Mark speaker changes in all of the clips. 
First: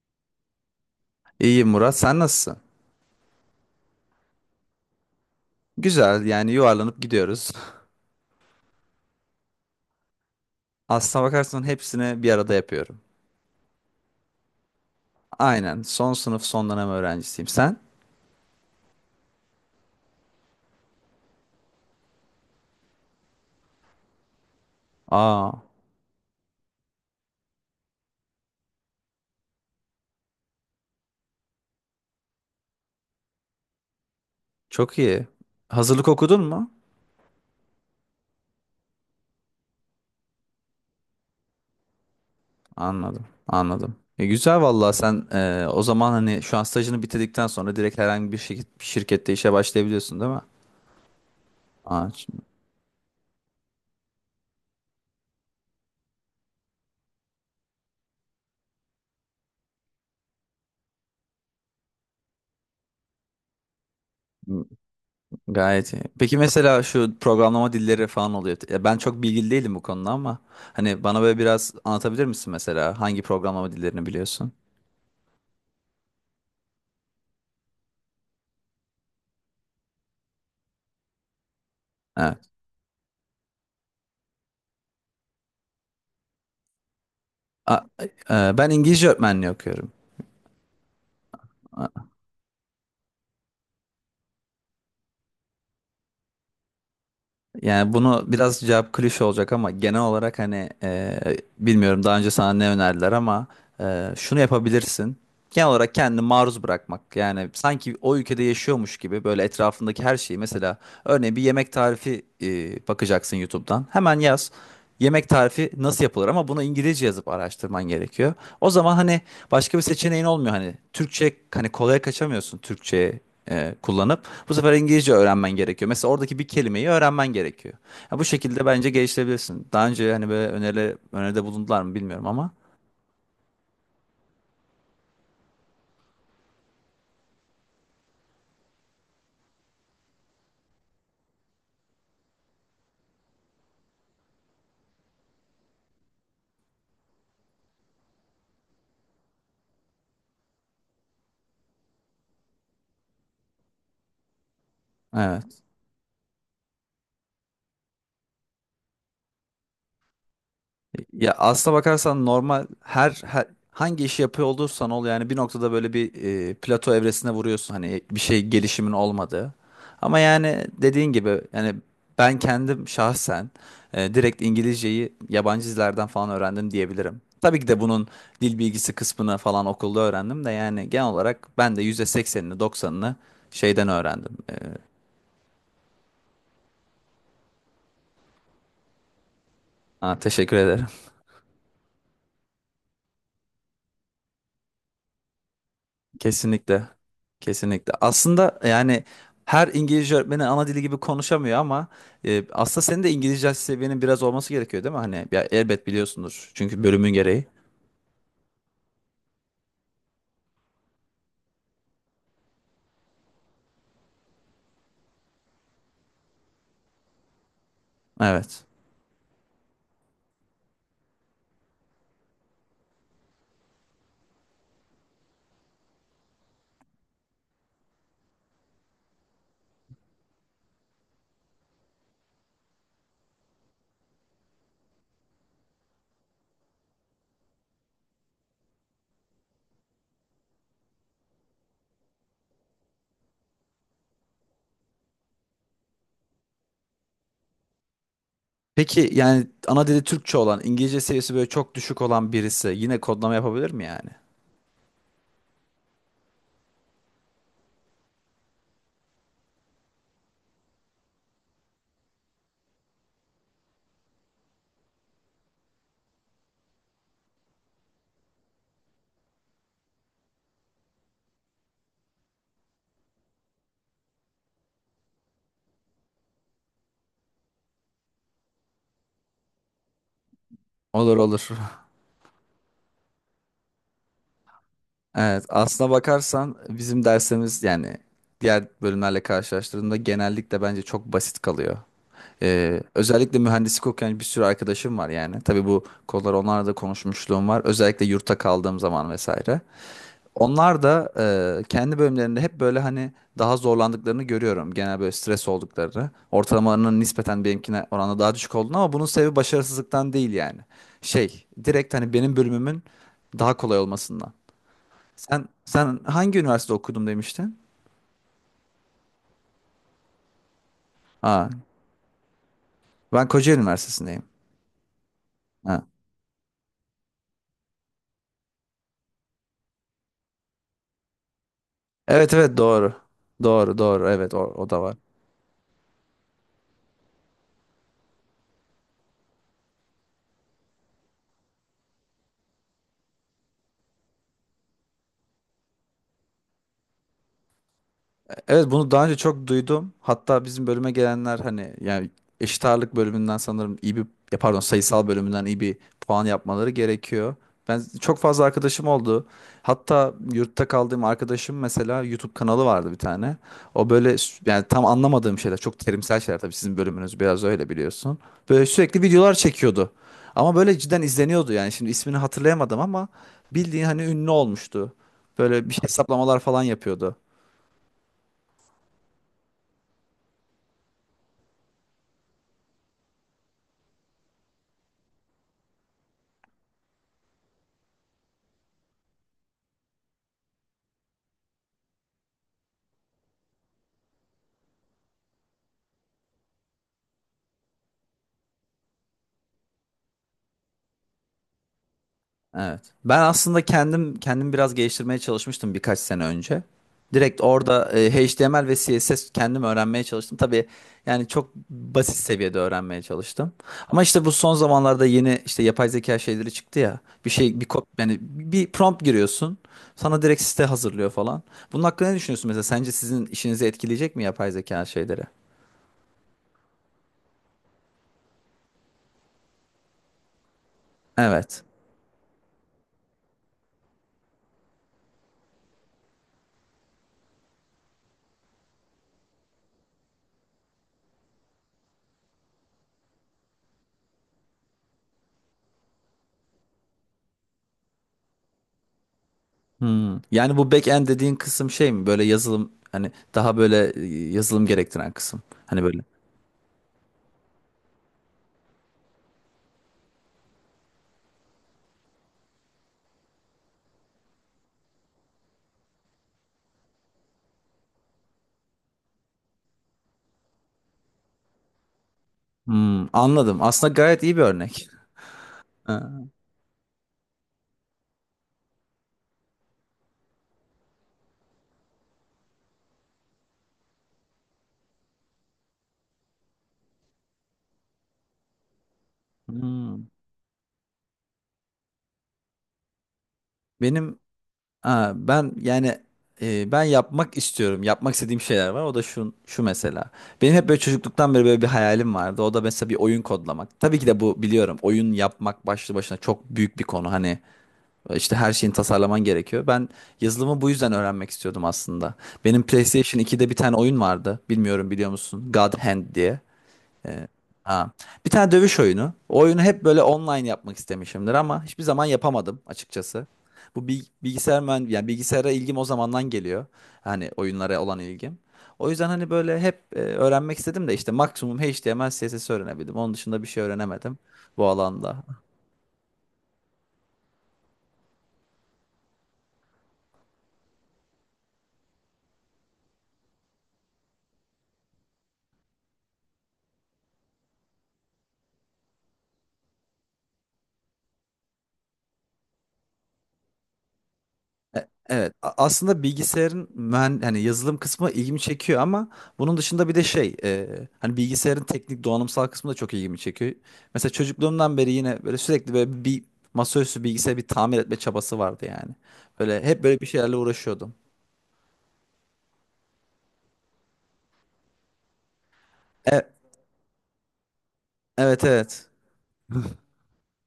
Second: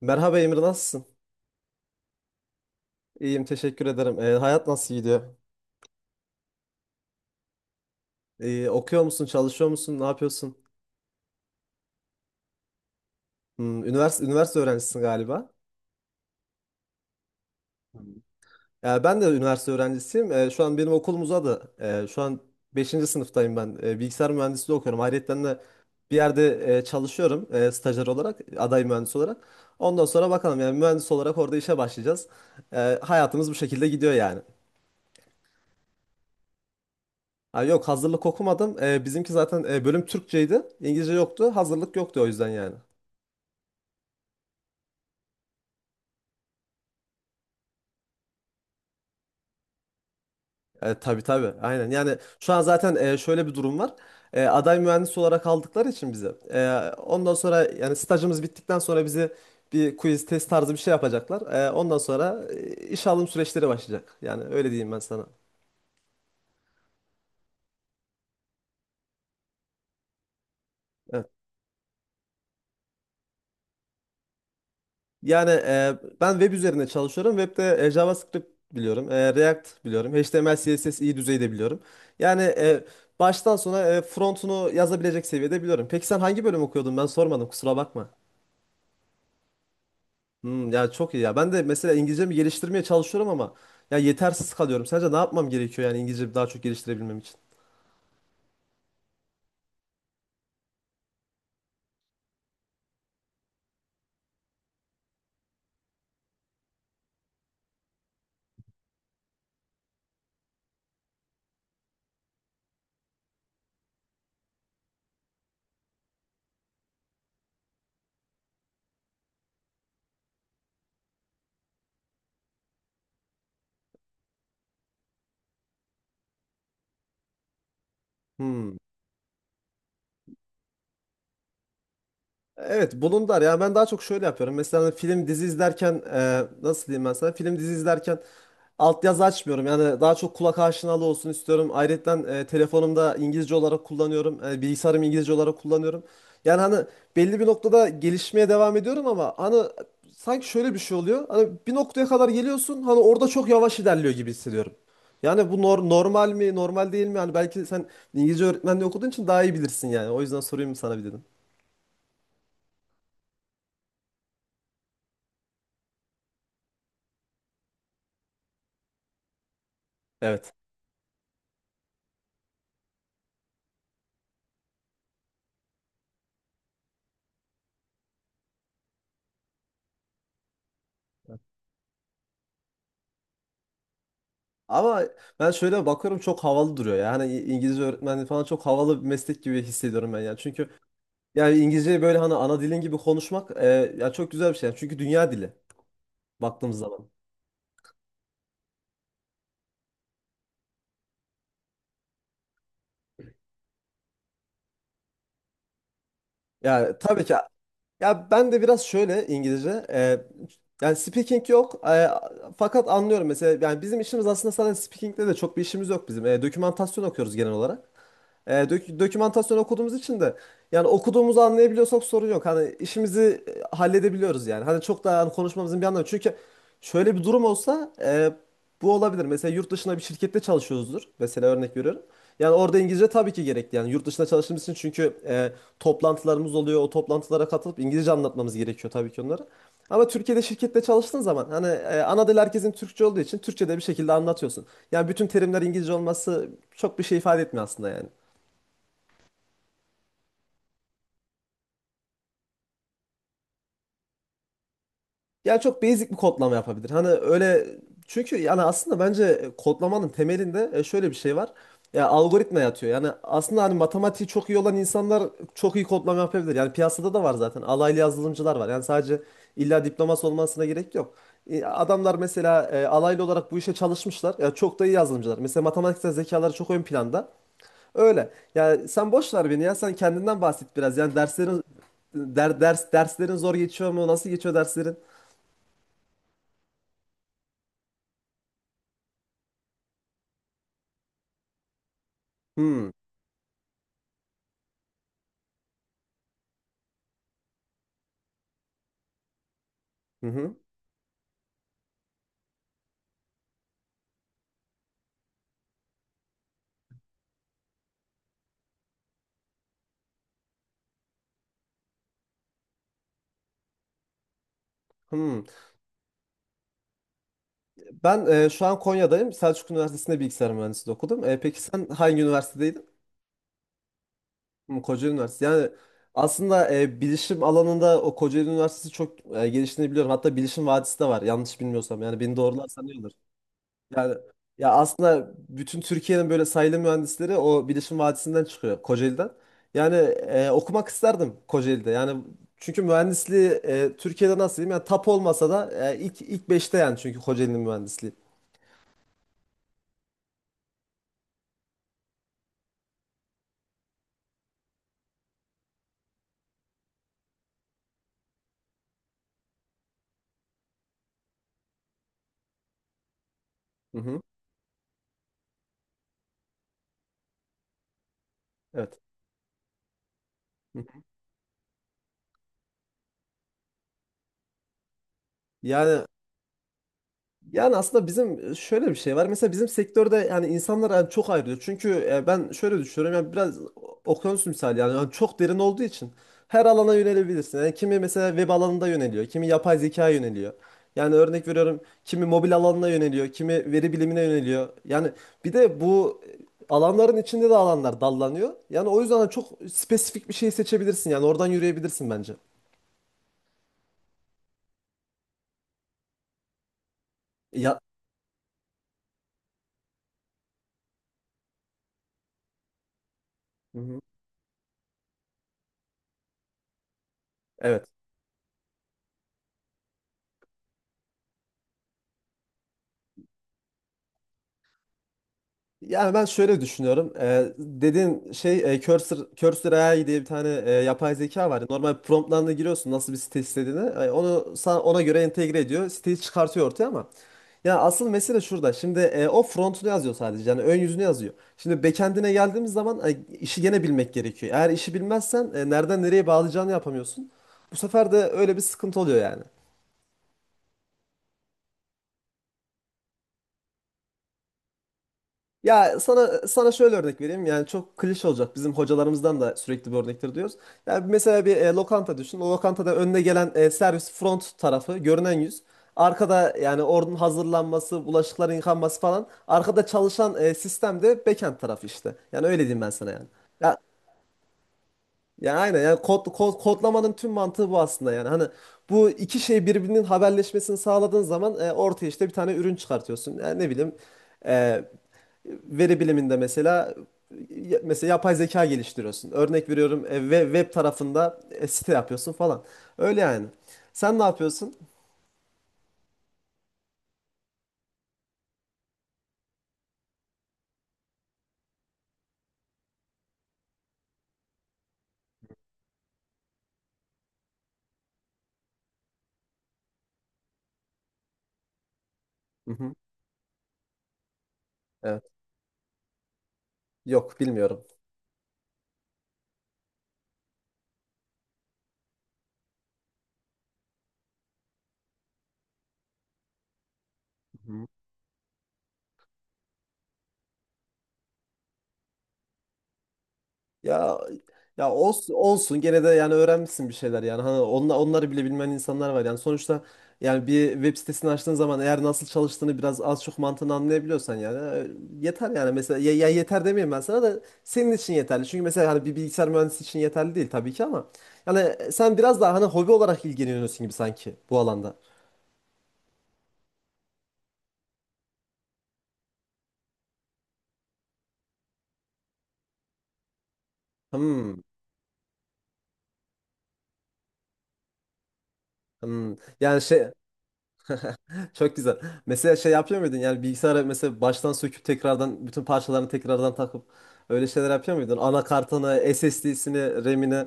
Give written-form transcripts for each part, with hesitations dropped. Speaker 1: Merhaba Emir, nasılsın?
Speaker 2: İyi Murat, sen nasılsın?
Speaker 1: İyiyim, teşekkür ederim. Hayat nasıl gidiyor?
Speaker 2: Güzel, yani yuvarlanıp gidiyoruz.
Speaker 1: Okuyor musun, çalışıyor musun, ne yapıyorsun?
Speaker 2: Aslına bakarsan hepsini bir arada yapıyorum.
Speaker 1: Üniversite öğrencisin galiba.
Speaker 2: Aynen, son sınıf son dönem öğrencisiyim. Sen?
Speaker 1: Ben de üniversite öğrencisiyim. Şu an benim okulum uzadı. Şu an beşinci sınıftayım ben. Bilgisayar mühendisliği okuyorum. Ayrıca
Speaker 2: Aa,
Speaker 1: de bir yerde çalışıyorum, stajyer olarak, aday mühendis olarak. Ondan sonra bakalım, yani mühendis olarak orada işe başlayacağız. Hayatımız bu şekilde gidiyor yani.
Speaker 2: çok iyi. Hazırlık okudun mu?
Speaker 1: Ha, yok, hazırlık okumadım. Bizimki zaten bölüm Türkçeydi. İngilizce yoktu. Hazırlık yoktu o yüzden yani.
Speaker 2: Anladım, anladım. Güzel vallahi sen o zaman hani şu an stajını bitirdikten sonra direkt herhangi bir şirket, bir şirkette işe başlayabiliyorsun değil mi?
Speaker 1: Tabii tabii, aynen,
Speaker 2: Aa,
Speaker 1: yani
Speaker 2: ç-
Speaker 1: şu an zaten şöyle bir durum var. Aday mühendis olarak aldıkları için bizi, ondan sonra yani stajımız bittikten sonra bize bir quiz test tarzı bir şey yapacaklar. Ondan sonra iş alım süreçleri başlayacak, yani öyle diyeyim ben sana.
Speaker 2: Gayet iyi. Peki mesela şu programlama dilleri falan oluyor. Ya ben çok bilgili değilim bu konuda ama hani bana
Speaker 1: Evet.
Speaker 2: böyle biraz anlatabilir misin mesela? Hangi programlama dillerini biliyorsun?
Speaker 1: Yani ben web üzerinde çalışıyorum. Webde JavaScript biliyorum, React biliyorum, HTML CSS iyi düzeyde biliyorum.
Speaker 2: Evet.
Speaker 1: Yani baştan sona frontunu yazabilecek seviyede biliyorum. Peki sen hangi bölüm okuyordun, ben sormadım, kusura
Speaker 2: A-
Speaker 1: bakma.
Speaker 2: Ben İngilizce öğretmenliği okuyorum.
Speaker 1: Hmm, ya çok iyi ya. Ben de mesela
Speaker 2: A-
Speaker 1: İngilizcemi geliştirmeye çalışıyorum, ama ya yetersiz kalıyorum. Sence ne yapmam gerekiyor, yani İngilizcemi daha çok geliştirebilmem için?
Speaker 2: Yani bunu biraz cevap klişe olacak ama genel olarak hani bilmiyorum daha önce sana ne önerdiler ama şunu yapabilirsin. Genel olarak kendini maruz bırakmak. Yani sanki o ülkede yaşıyormuş gibi böyle etrafındaki her şeyi mesela örneğin bir yemek tarifi bakacaksın YouTube'dan. Hemen yaz. Yemek tarifi nasıl yapılır ama bunu İngilizce yazıp araştırman gerekiyor. O zaman hani başka bir seçeneğin olmuyor, hani Türkçe, hani kolaya kaçamıyorsun Türkçe kullanıp bu sefer İngilizce öğrenmen gerekiyor. Mesela oradaki bir kelimeyi öğrenmen gerekiyor. Ya bu şekilde
Speaker 1: Hmm.
Speaker 2: bence geliştirebilirsin. Daha önce hani böyle öneride bulundular mı bilmiyorum ama
Speaker 1: Evet, bulundar ya, ben daha çok şöyle yapıyorum. Mesela hani film dizi izlerken, nasıl diyeyim ben sana, film dizi izlerken altyazı açmıyorum. Yani daha çok kulak aşinalı olsun istiyorum. Ayrıca telefonumda İngilizce olarak kullanıyorum. Bilgisayarım İngilizce olarak kullanıyorum. Yani hani belli bir noktada gelişmeye devam ediyorum, ama hani sanki şöyle bir şey oluyor. Hani bir noktaya kadar geliyorsun, hani orada çok yavaş ilerliyor gibi hissediyorum. Yani bu
Speaker 2: evet.
Speaker 1: normal mi, normal değil mi? Yani belki sen İngilizce öğretmenliği okuduğun için daha iyi bilirsin yani. O yüzden sorayım sana bir dedim.
Speaker 2: Ya aslına bakarsan normal her hangi işi yapıyor olursan ol yani bir noktada böyle bir plato evresine vuruyorsun, hani bir şey gelişimin olmadığı. Ama
Speaker 1: Evet.
Speaker 2: yani dediğin gibi yani ben kendim şahsen direkt İngilizceyi yabancı dizilerden falan öğrendim diyebilirim. Tabii ki de bunun dil bilgisi kısmını falan okulda öğrendim de yani genel olarak ben de %80'ini 90'ını şeyden öğrendim.
Speaker 1: Ama ben şöyle bakıyorum, çok havalı duruyor ya. Hani İngilizce öğretmenliği falan çok havalı bir meslek gibi hissediyorum
Speaker 2: Aa,
Speaker 1: ben yani.
Speaker 2: teşekkür
Speaker 1: Çünkü
Speaker 2: ederim.
Speaker 1: yani İngilizceyi böyle hani ana dilin gibi konuşmak, ya çok güzel bir şey. Yani çünkü dünya dili baktığımız
Speaker 2: Kesinlikle.
Speaker 1: zaman.
Speaker 2: Kesinlikle. Aslında yani her İngilizce öğretmeni ana dili gibi konuşamıyor ama aslında senin de İngilizce seviyenin biraz olması gerekiyor değil mi? Hani ya, elbet biliyorsundur. Çünkü
Speaker 1: Yani
Speaker 2: bölümün
Speaker 1: tabii ki,
Speaker 2: gereği.
Speaker 1: ya ben de biraz şöyle İngilizce, yani speaking yok, fakat anlıyorum mesela. Yani bizim işimiz aslında sadece speaking'de de çok bir işimiz yok bizim. Dokümantasyon okuyoruz genel olarak.
Speaker 2: Evet.
Speaker 1: Dokümantasyon okuduğumuz için de yani okuduğumuzu anlayabiliyorsak sorun yok. Hani işimizi halledebiliyoruz yani. Hani çok daha hani konuşmamızın bir anlamı. Çünkü şöyle bir durum olsa bu olabilir. Mesela yurt dışında bir şirkette çalışıyoruzdur. Mesela örnek veriyorum. Yani orada İngilizce tabii ki gerekli. Yani yurt dışında çalıştığımız için, çünkü toplantılarımız oluyor. O toplantılara katılıp İngilizce anlatmamız gerekiyor tabii ki onlara. Ama Türkiye'de şirkette çalıştığın zaman, hani ana dil herkesin Türkçe olduğu için Türkçe'de bir şekilde anlatıyorsun. Yani bütün terimler İngilizce olması çok bir şey ifade etmiyor aslında yani.
Speaker 2: Peki yani ana dili Türkçe olan, İngilizce seviyesi böyle çok düşük olan birisi yine kodlama yapabilir mi yani?
Speaker 1: Ya çok basic bir kodlama yapabilir. Hani öyle, çünkü yani aslında bence kodlamanın temelinde şöyle bir şey var. Ya algoritma yatıyor. Yani aslında hani matematiği çok iyi olan insanlar çok iyi kodlama yapabilir. Yani piyasada da var zaten. Alaylı yazılımcılar var. Yani sadece illa diploması olmasına gerek yok. Adamlar mesela alaylı olarak bu işe çalışmışlar. Ya çok da iyi yazılımcılar. Mesela matematiksel zekaları çok ön planda. Öyle. Yani sen boş ver beni ya. Sen kendinden bahset biraz. Yani
Speaker 2: Olur olur.
Speaker 1: derslerin der, ders derslerin zor geçiyor mu? Nasıl geçiyor derslerin?
Speaker 2: Evet, aslına bakarsan bizim dersimiz yani diğer bölümlerle karşılaştırdığında genellikle bence çok basit kalıyor. Özellikle mühendislik okuyan bir sürü arkadaşım var yani. Tabii bu konuları onlarla da konuşmuşluğum var. Özellikle yurtta kaldığım zaman vesaire.
Speaker 1: Hı hı.
Speaker 2: Onlar da kendi bölümlerinde hep böyle hani daha zorlandıklarını görüyorum. Genel böyle stres olduklarını. Ortalamalarının nispeten benimkine oranla daha düşük olduğunu, ama bunun sebebi başarısızlıktan değil yani. Şey, direkt hani benim bölümümün daha kolay olmasından.
Speaker 1: Hmm.
Speaker 2: Sen hangi üniversitede okudum demiştin?
Speaker 1: Ben şu an Konya'dayım. Selçuk Üniversitesi'nde bilgisayar mühendisliği okudum.
Speaker 2: Ha,
Speaker 1: Peki sen hangi üniversitedeydin?
Speaker 2: ben Kocaeli Üniversitesi'ndeyim.
Speaker 1: Hmm, Kocaeli Üniversitesi. Yani
Speaker 2: Ha.
Speaker 1: aslında bilişim alanında o Kocaeli Üniversitesi çok geliştiğini biliyorum. Hatta Bilişim Vadisi de var yanlış bilmiyorsam. Yani
Speaker 2: Evet
Speaker 1: beni
Speaker 2: evet
Speaker 1: doğrularsan
Speaker 2: doğru.
Speaker 1: iyi olur.
Speaker 2: Doğru doğru
Speaker 1: Yani
Speaker 2: evet, o
Speaker 1: ya,
Speaker 2: da var.
Speaker 1: aslında bütün Türkiye'nin böyle sayılı mühendisleri o Bilişim Vadisi'nden çıkıyor, Kocaeli'den. Yani okumak isterdim Kocaeli'de. Yani, çünkü mühendisliği Türkiye'de nasıl diyeyim? Yani tap olmasa da ilk beşte yani, çünkü Kocaeli'nin mühendisliği.
Speaker 2: Evet bunu daha önce çok duydum. Hatta bizim bölüme gelenler hani yani eşit ağırlık bölümünden sanırım iyi bir, ya pardon, sayısal bölümünden iyi bir puan yapmaları gerekiyor. Ben çok fazla arkadaşım oldu. Hatta yurtta kaldığım arkadaşım mesela YouTube kanalı vardı bir tane. O
Speaker 1: Hı
Speaker 2: böyle
Speaker 1: hı.
Speaker 2: yani tam anlamadığım şeyler, çok terimsel şeyler, tabii sizin bölümünüz biraz öyle biliyorsun. Böyle
Speaker 1: Evet.
Speaker 2: sürekli videolar çekiyordu. Ama böyle cidden izleniyordu yani, şimdi ismini hatırlayamadım ama bildiğin hani ünlü olmuştu. Böyle bir şey
Speaker 1: Yani
Speaker 2: hesaplamalar falan yapıyordu.
Speaker 1: yani aslında bizim şöyle bir şey var. Mesela bizim sektörde yani insanlar yani çok ayrılıyor. Çünkü ben şöyle düşünüyorum, yani biraz okyanus misali yani, yani çok derin olduğu için her alana yönelebilirsin. Yani kimi mesela web alanında yöneliyor, kimi yapay zekaya yöneliyor. Yani örnek veriyorum, kimi mobil alanına yöneliyor, kimi veri bilimine yöneliyor. Yani bir de bu alanların içinde de alanlar dallanıyor. Yani o yüzden çok spesifik bir şey seçebilirsin. Yani oradan yürüyebilirsin bence.
Speaker 2: Evet. Ben aslında kendim biraz geliştirmeye çalışmıştım birkaç sene önce. Direkt
Speaker 1: Ya.
Speaker 2: orada HTML ve CSS kendim öğrenmeye çalıştım. Tabii yani çok basit seviyede öğrenmeye çalıştım.
Speaker 1: Hı hı.
Speaker 2: Ama işte bu son zamanlarda yeni işte yapay zeka şeyleri çıktı ya. Bir şey, bir kod,
Speaker 1: Evet.
Speaker 2: yani bir prompt giriyorsun. Sana direkt site hazırlıyor falan. Bunun hakkında ne düşünüyorsun mesela? Sence sizin işinizi etkileyecek mi yapay zeka şeyleri?
Speaker 1: Yani ben şöyle düşünüyorum. Dediğin şey Cursor AI diye bir tane yapay zeka
Speaker 2: Evet.
Speaker 1: var. Normal promptlarına giriyorsun nasıl bir site istediğini. Onu sana, ona göre entegre ediyor. Siteyi çıkartıyor ortaya ama. Ya asıl mesele şurada. Şimdi o frontunu yazıyor sadece. Yani ön yüzünü yazıyor. Şimdi backend'ine geldiğimiz zaman işi gene bilmek gerekiyor. Eğer işi bilmezsen nereden nereye bağlayacağını yapamıyorsun. Bu sefer de öyle bir sıkıntı oluyor yani.
Speaker 2: Yani bu backend dediğin kısım şey mi? Böyle yazılım, hani daha böyle yazılım gerektiren kısım. Hani böyle.
Speaker 1: Ya sana şöyle örnek vereyim. Yani çok klişe olacak. Bizim hocalarımızdan da sürekli bu örnektir diyoruz. Yani mesela bir lokanta düşün. O lokantada önüne gelen servis front tarafı, görünen yüz. Arkada yani ordunun hazırlanması, bulaşıkların yıkanması falan, arkada çalışan sistem de backend tarafı işte. Yani öyle diyeyim ben
Speaker 2: Hmm,
Speaker 1: sana yani.
Speaker 2: anladım.
Speaker 1: Ya
Speaker 2: Aslında gayet iyi bir örnek.
Speaker 1: ya aynen, yani
Speaker 2: Ha,
Speaker 1: kodlamanın tüm mantığı bu aslında yani. Hani bu iki şey birbirinin haberleşmesini sağladığın zaman ortaya işte bir tane ürün çıkartıyorsun. Yani ne bileyim, e, veri biliminde mesela mesela yapay zeka geliştiriyorsun. Örnek veriyorum,
Speaker 2: hmm.
Speaker 1: ve web tarafında site yapıyorsun falan. Öyle yani.
Speaker 2: Benim
Speaker 1: Sen ne yapıyorsun?
Speaker 2: ha, Ben yani ben yapmak istiyorum. Yapmak istediğim şeyler var. O da şu şu mesela. Benim hep böyle çocukluktan beri böyle bir hayalim vardı. O da mesela bir oyun kodlamak. Tabii ki de bu, biliyorum, oyun yapmak başlı başına çok büyük bir konu. Hani işte her şeyin tasarlaman gerekiyor. Ben yazılımı bu yüzden öğrenmek istiyordum aslında. Benim
Speaker 1: Hı hı.
Speaker 2: PlayStation 2'de bir tane oyun vardı. Bilmiyorum biliyor
Speaker 1: Evet.
Speaker 2: musun? God Hand diye.
Speaker 1: Yok, bilmiyorum.
Speaker 2: Ha. Bir tane dövüş oyunu. O oyunu hep böyle online yapmak istemişimdir ama hiçbir zaman yapamadım açıkçası. Bu bil- bilgisayar mühend yani bilgisayara ilgim o zamandan geliyor. Hani oyunlara olan ilgim. O yüzden hani böyle hep öğrenmek istedim de işte maksimum HTML, CSS öğrenebildim. Onun dışında bir şey öğrenemedim
Speaker 1: Ya,
Speaker 2: bu
Speaker 1: ya
Speaker 2: alanda.
Speaker 1: olsun, olsun gene de, yani öğrenmişsin bir şeyler yani. Hani onları bile bilmeyen insanlar var yani sonuçta. Yani bir web sitesini açtığın zaman eğer nasıl çalıştığını biraz az çok mantığını anlayabiliyorsan yani yeter yani. Mesela ya, yeter demeyeyim ben sana, da senin için yeterli. Çünkü mesela hani bir bilgisayar mühendisi için yeterli değil tabii ki, ama yani sen biraz daha hani hobi olarak ilgileniyorsun gibi sanki bu alanda.
Speaker 2: Evet, aslında bilgisayarın hani yazılım kısmı ilgimi çekiyor ama bunun dışında bir de hani bilgisayarın teknik donanımsal kısmı da çok ilgimi çekiyor. Mesela
Speaker 1: Hmm,
Speaker 2: çocukluğumdan beri yine böyle sürekli böyle bir masaüstü bilgisayarı bir tamir etme çabası vardı yani.
Speaker 1: hmm.
Speaker 2: Böyle
Speaker 1: Yani
Speaker 2: hep böyle bir
Speaker 1: şey.
Speaker 2: şeylerle uğraşıyordum.
Speaker 1: Çok güzel. Mesela şey yapıyor muydun? Yani bilgisayarı mesela baştan söküp tekrardan bütün parçalarını
Speaker 2: E-
Speaker 1: tekrardan takıp öyle şeyler yapıyor muydun?
Speaker 2: evet evet.
Speaker 1: Anakartını, SSD'sini, RAM'ini.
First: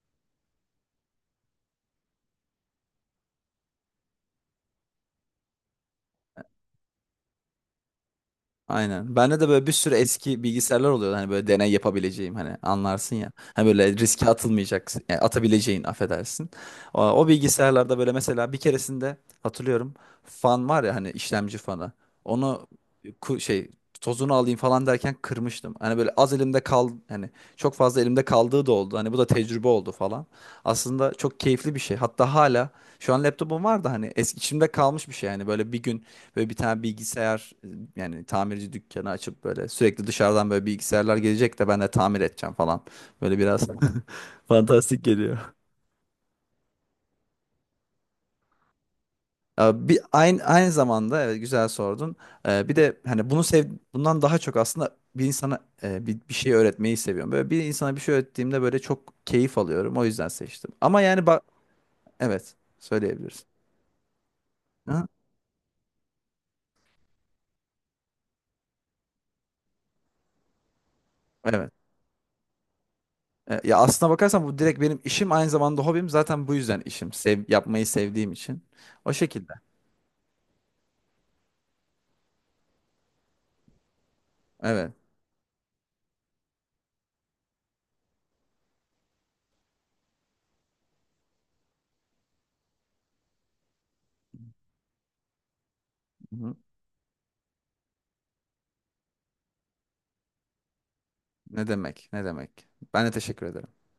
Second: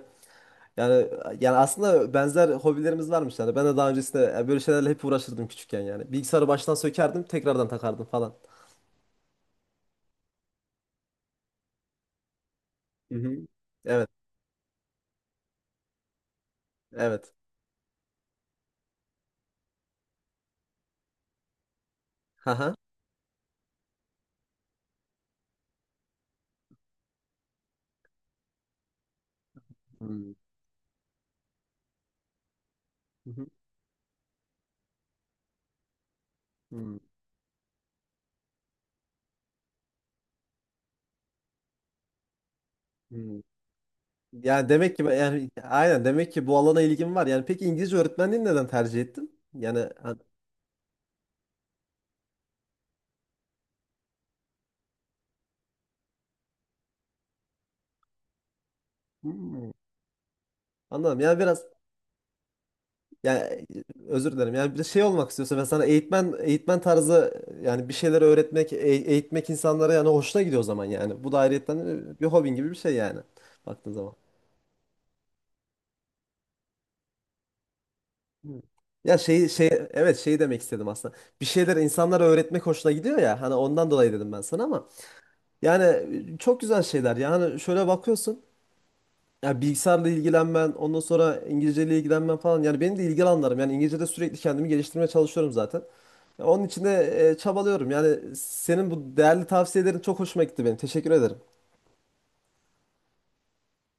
Speaker 1: Yani yani aslında benzer hobilerimiz varmış yani. Ben de daha öncesinde yani böyle şeylerle hep uğraşırdım küçükken yani. Bilgisayarı baştan sökerdim, tekrardan takardım falan.
Speaker 2: Aynen. Bende de böyle bir sürü eski bilgisayarlar oluyor. Hani böyle deney yapabileceğim, hani anlarsın
Speaker 1: Hı
Speaker 2: ya.
Speaker 1: hı.
Speaker 2: Hani böyle
Speaker 1: Evet,
Speaker 2: riske atılmayacaksın. Yani atabileceğin, affedersin. O
Speaker 1: evet.
Speaker 2: bilgisayarlarda böyle mesela bir keresinde hatırlıyorum fan var ya hani işlemci fanı. Onu
Speaker 1: Haha.
Speaker 2: ku- şey tozunu alayım falan derken kırmıştım. Hani böyle az elimde kal, hani çok fazla elimde kaldığı da oldu. Hani bu da tecrübe oldu falan.
Speaker 1: Hmm.
Speaker 2: Aslında çok keyifli bir şey. Hatta hala şu an
Speaker 1: Hı hı.
Speaker 2: laptopum var da, hani eski içimde kalmış bir şey yani, böyle bir gün böyle bir tane
Speaker 1: Hmm.
Speaker 2: bilgisayar yani tamirci dükkanı açıp böyle sürekli dışarıdan böyle bilgisayarlar gelecek de ben de tamir edeceğim falan. Böyle
Speaker 1: Hmm.
Speaker 2: biraz
Speaker 1: Yani demek
Speaker 2: fantastik
Speaker 1: ki
Speaker 2: geliyor.
Speaker 1: yani aynen, demek ki bu alana ilgim var. Yani peki İngilizce öğretmenliğini neden tercih ettin? Yani
Speaker 2: Bir
Speaker 1: ha-
Speaker 2: aynı zamanda evet, güzel sordun. Bir de hani bunu sev bundan daha çok aslında bir insana bir şey öğretmeyi seviyorum. Böyle bir insana bir şey öğrettiğimde böyle çok keyif
Speaker 1: Hmm.
Speaker 2: alıyorum. O yüzden seçtim. Ama
Speaker 1: Anladım.
Speaker 2: yani
Speaker 1: Yani
Speaker 2: bak
Speaker 1: biraz.
Speaker 2: evet söyleyebilirsin.
Speaker 1: Yani özür dilerim. Yani bir de şey
Speaker 2: Hı?
Speaker 1: olmak istiyorsa, ben sana eğitmen, eğitmen tarzı yani bir şeyler öğretmek, eğitmek insanlara yani hoşuna gidiyor o zaman yani. Bu da
Speaker 2: Evet.
Speaker 1: ayrıyetten bir hobin gibi bir şey yani
Speaker 2: Ya
Speaker 1: baktığın
Speaker 2: aslına
Speaker 1: zaman.
Speaker 2: bakarsan bu direkt benim işim aynı zamanda hobim. Zaten bu yüzden işim. Sev, yapmayı sevdiğim için. O
Speaker 1: Ya, şey
Speaker 2: şekilde.
Speaker 1: şey, evet, şey demek istedim aslında. Bir şeyler insanlara öğretmek hoşuna gidiyor ya. Hani ondan dolayı dedim ben sana, ama
Speaker 2: Evet.
Speaker 1: yani çok güzel şeyler. Yani şöyle bakıyorsun, ya bilgisayarla ilgilenmen, ondan sonra İngilizceyle ilgilenmen falan. Yani benim de ilgi alanlarım. Yani İngilizce'de sürekli kendimi geliştirmeye çalışıyorum zaten.
Speaker 2: Hı
Speaker 1: Ya
Speaker 2: hı.
Speaker 1: onun için de çabalıyorum. Yani senin bu değerli tavsiyelerin çok hoşuma gitti benim. Teşekkür ederim.
Speaker 2: Ne demek? Ne demek? Ben de teşekkür ederim.